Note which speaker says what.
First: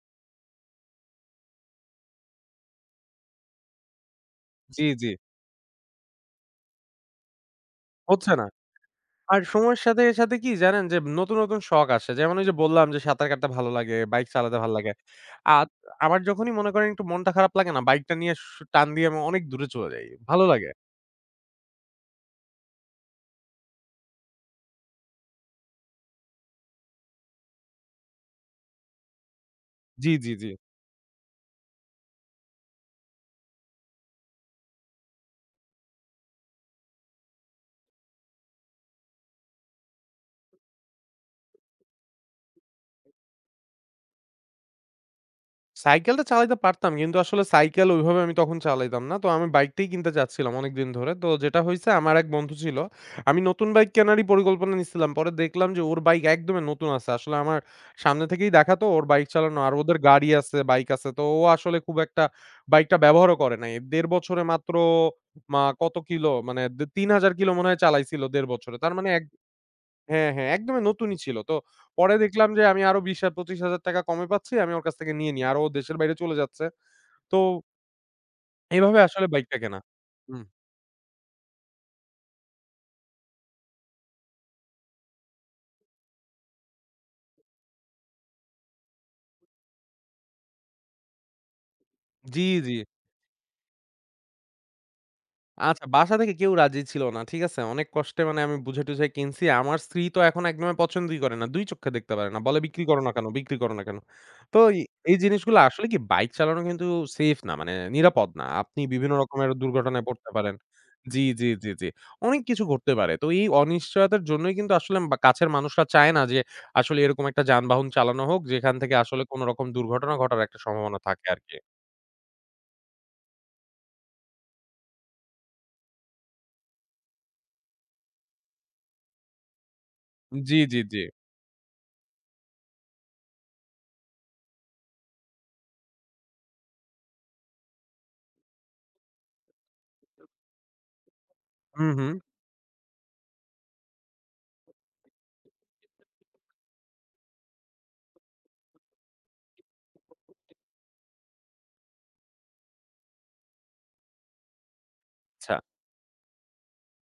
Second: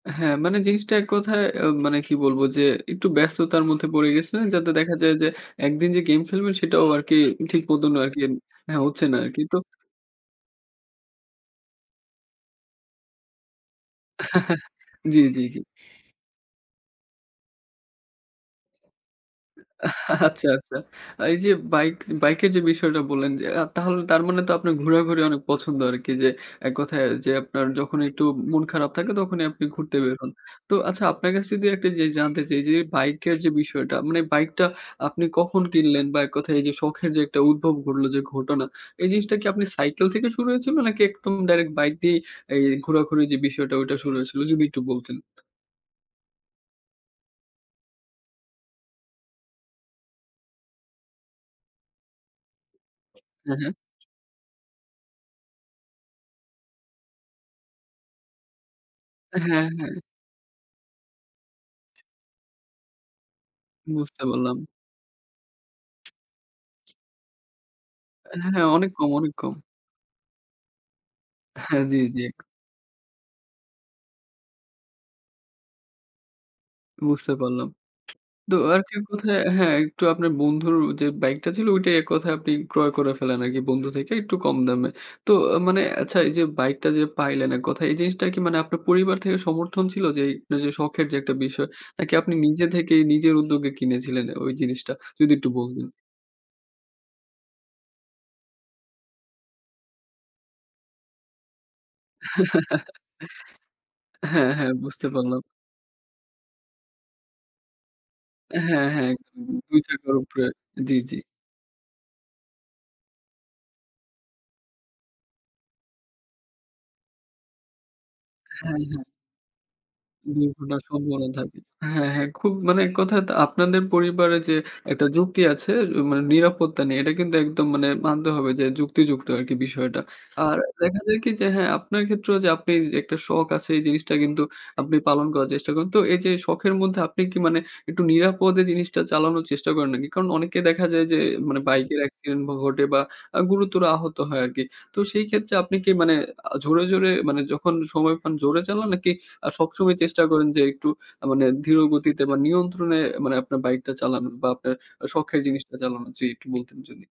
Speaker 1: হ্যাঁ। মানে, জিনিসটা ১ কথায়, আ মানে কি বলবো যে, একটু ব্যস্ততার মধ্যে পড়ে গেছে, যাতে
Speaker 2: জ্বী,
Speaker 1: দেখা
Speaker 2: জ্বী।
Speaker 1: যায় যে, একদিন যে গেইম খেলবেন সেটাও আরকি, ঠিক মতন আরকি
Speaker 2: হচ্ছে না।
Speaker 1: হ্যাঁ, হচ্ছে না
Speaker 2: আর
Speaker 1: আরকি, তো
Speaker 2: সময়ের সাথে, সাথে কি জানেন যে, নতুন, নতুন শখ আসে। যেমন ওই যে বললাম যে, সাঁতার কাটতে ভালো লাগে, বাইক চালাতে ভালো লাগে।
Speaker 1: জ্বী, জ্বী, জ্বী।
Speaker 2: আত আমার যখনই মনে করেন একটু মনটা খারাপ লাগে না? বাইকটা নিয়ে সু টান দিয়ে, আমি অনেক দূরে চলে যাই। ভালো
Speaker 1: আচ্ছা,
Speaker 2: লাগে।
Speaker 1: আচ্ছা। আ এই যে বাইক, বাইকের যে বিষয়টা বললেন যে, আ তাহলে তার মানে তো, আপনার ঘোরাঘুরি অনেক পছন্দ আরকি, যে ১ কথায় যে, আপনার যখন একটু ম মন খারাপ থাকে, তখনই আপনি ঘুরতে
Speaker 2: জ্বী,
Speaker 1: বের হন।
Speaker 2: জ্বী, জ্বী।
Speaker 1: তো আচ্ছা, আপনার কাছে যদি একটা জিনিস জানতে চাই যে, বাইকের যে বিষয়টা, মানে বাইকটা আপনি কখন কিনলেন? বা ১ কথায় এই যে, শখের যে একটা উদ্ভব ঘটলো যে ঘটনা, এই জিনিসটা কি আপনি সাইকেল থেকে শুরু হয়েছিল? নাকি, একদম ডাইরেক্ট বাইক দিয়েই এ এই ঘোরাঘুরি যে বিষয়টা, ওইটা শুরু হয়েছিল? যদি একটু বলতেন।
Speaker 2: সাইকেলটা চালাইতে পারতাম, কিন্তু আসলে সাইকেল ওইভাবে আমি তখন চালাইতাম না। তো আমি বাইকটাই কিনতে চাচ্ছিলাম, অনেকদিন ধরে। তো যেটা হইছে ,আমার এক বন্ধু ছিল। আমি
Speaker 1: হ্যাঁ,
Speaker 2: নতুন
Speaker 1: হ্যাঁ।
Speaker 2: বাইক কেনারই পরিকল্পনা নিসিলাম। পরে দেখলাম যে ওর বাইক একদমই নতুন আছে। আসলে আমার সামনে থেকেই দেখা তো, ওর বাইক চালানো
Speaker 1: হ্যাঁ,
Speaker 2: আর
Speaker 1: হ্যাঁ।
Speaker 2: ওদের গাড়ি আছে, বাইক আছে; তো ও আসলে খুব একটা বাইকটা ব্যবহারও করে নাই। ১.৫
Speaker 1: বুঝতে
Speaker 2: বছরে
Speaker 1: পারলাম।
Speaker 2: মাত্র মা কত কিলো মানে দে ৩,০০০ কিলো মনে হয় চালাইছিলো ১.৫
Speaker 1: হ্যাঁ।
Speaker 2: বছরে।
Speaker 1: অনেক
Speaker 2: তার মানে
Speaker 1: কম,
Speaker 2: এক
Speaker 1: অনেক কম।
Speaker 2: হ্যাঁ, হ্যাঁ, একদমই নতুনই ছিল। তো,
Speaker 1: হ্যাঁ। জ্বী,
Speaker 2: পরে
Speaker 1: জ্বী।
Speaker 2: দেখলাম যে আমি আরো ৳২০,০০০ - ৳২৫,০০০ টাকা কমে পাচ্ছি, আমি ওর কাছ থেকে নিয়ে নিই আর, ও দেশের বাইরে চলে যাচ্ছে।
Speaker 1: বুঝতে
Speaker 2: তো
Speaker 1: পারলাম। তো, আরকি
Speaker 2: এইভাবে আসলে
Speaker 1: কোথায়
Speaker 2: বাইকটা
Speaker 1: হ্যাঁ,
Speaker 2: কেনা।
Speaker 1: একটু আপনার
Speaker 2: হু।
Speaker 1: ও বন্ধুর যে বাইকটা ছিল, ওইটাই ১ কথায় আপনি ক্রয় করে ফেলেন আরকি, বন্ধু থেকে একটু কম দামে। তো, মানে আচ্ছা এই যে, বাইকটা যে পাইলেন ১ কথায়, এই জিনিসটা কি মানে আপনার পরিবার থেকে সমর্থন ছিল? যে, যে আপনার যে শখের যে একটা বিষয়, নাকি আপনি
Speaker 2: জ্বী,
Speaker 1: নিজে
Speaker 2: জ্বী।
Speaker 1: থেকেই, নিজের উদ্যোগে কিনেছিলেন ওই জিনিসটা? যদি একটু
Speaker 2: আচ্ছা,
Speaker 1: বলেতেন।
Speaker 2: বাসা থেকে কেউ রাজি ছিল না। ঠিক আছে? অনেক কষ্টে মানে, আমি বুঝায়-টুঝায় কিনছি। আমার স্ত্রী তো, এখন একদম পছন্দই করে না। ২ চক্ষে দেখতে পারে না। বলে, "বিক্রি করো না কেন? বিক্রি করো না কেন?"
Speaker 1: হ্যাঁ,
Speaker 2: তো,
Speaker 1: হ্যাঁ। বুঝতে
Speaker 2: এই
Speaker 1: পারলাম।
Speaker 2: জিনিসগুলা আসলে কি, বাইক চালানো কিন্তু সেফ না মানে, নিরাপদ না। আপনি
Speaker 1: হ্যাঁ, হ্যাঁ।
Speaker 2: বিভিন্ন রকমের
Speaker 1: ২
Speaker 2: দুর্ঘটনায়
Speaker 1: চাকার
Speaker 2: পড়তে
Speaker 1: উপরে।
Speaker 2: পারেন।
Speaker 1: জ্বী, জ্বী।
Speaker 2: জ্বী, জ্বী, জ্বী, জ্বী। অনেক কিছু ঘটতে পারে। তো, এই অনিশ্চয়তার জন্যই কিন্তু আসলে বা কাছের মানুষরা চায় না যে, আসলে এরকম একটা যানবাহন চালানো হোক, যেখান
Speaker 1: হ্যাঁ,
Speaker 2: থেকে
Speaker 1: হ্যাঁ।
Speaker 2: আসলে কোনো রকম দুর্ঘটনা ঘটার একটা
Speaker 1: দুর্ঘটনার
Speaker 2: সম্ভাবনা থাকে
Speaker 1: সম্ভাবনা
Speaker 2: আরকি।
Speaker 1: থাকে। হ্যাঁ, হ্যাঁ, খুব মানে ১ কথায় আপনাদের পরিবারে যে একটা যুক্তি আছে; এ মানে, নিরাপত্তা নেই। এটা কিন্তু একদম মানে মানতে হবে যে, যুক্তিযুক্ত আরকি বিষয়টা। আর
Speaker 2: জ্বী, জ্বী,
Speaker 1: দেখা
Speaker 2: জ্বী।
Speaker 1: যায় কি যে, হ্যাঁ আপনার ক্ষেত্রেও যে আপনি একটা শখ আছে, এই জিনিসটা কিন্তু আপনি পালন করার চেষ্টা করেন। তো, এই যে শখের মধ্যে আপনি কি মানে, একটু নিরাপদে জিনিসটা চালানোর চেষ্টা করেন নাকি? কারণ অনেককে দেখা যায় যে, মানে
Speaker 2: হুম,
Speaker 1: বাইকের
Speaker 2: হুম।
Speaker 1: অ্যাক্সিডেন্ট ঘ ঘটে বা আ গুরুতর আহত হয় আরকি। তো সেই ক্ষেত্রে, আপনি কি মানে আ ঝোরে, ঝোরে, মানে যখন সময় পান জোরে চালান? নাকি আ সবসময় চেষ্টা করেন যে, একটু মানে ধীরগতিতে বা নিয়ন্ত্রণে মানে, আপনার বাইকটা চালান বা আপনার আ শখের
Speaker 2: আচ্ছা।
Speaker 1: জিনিসটা চালান? জ্বি একটু বলতেন যদি।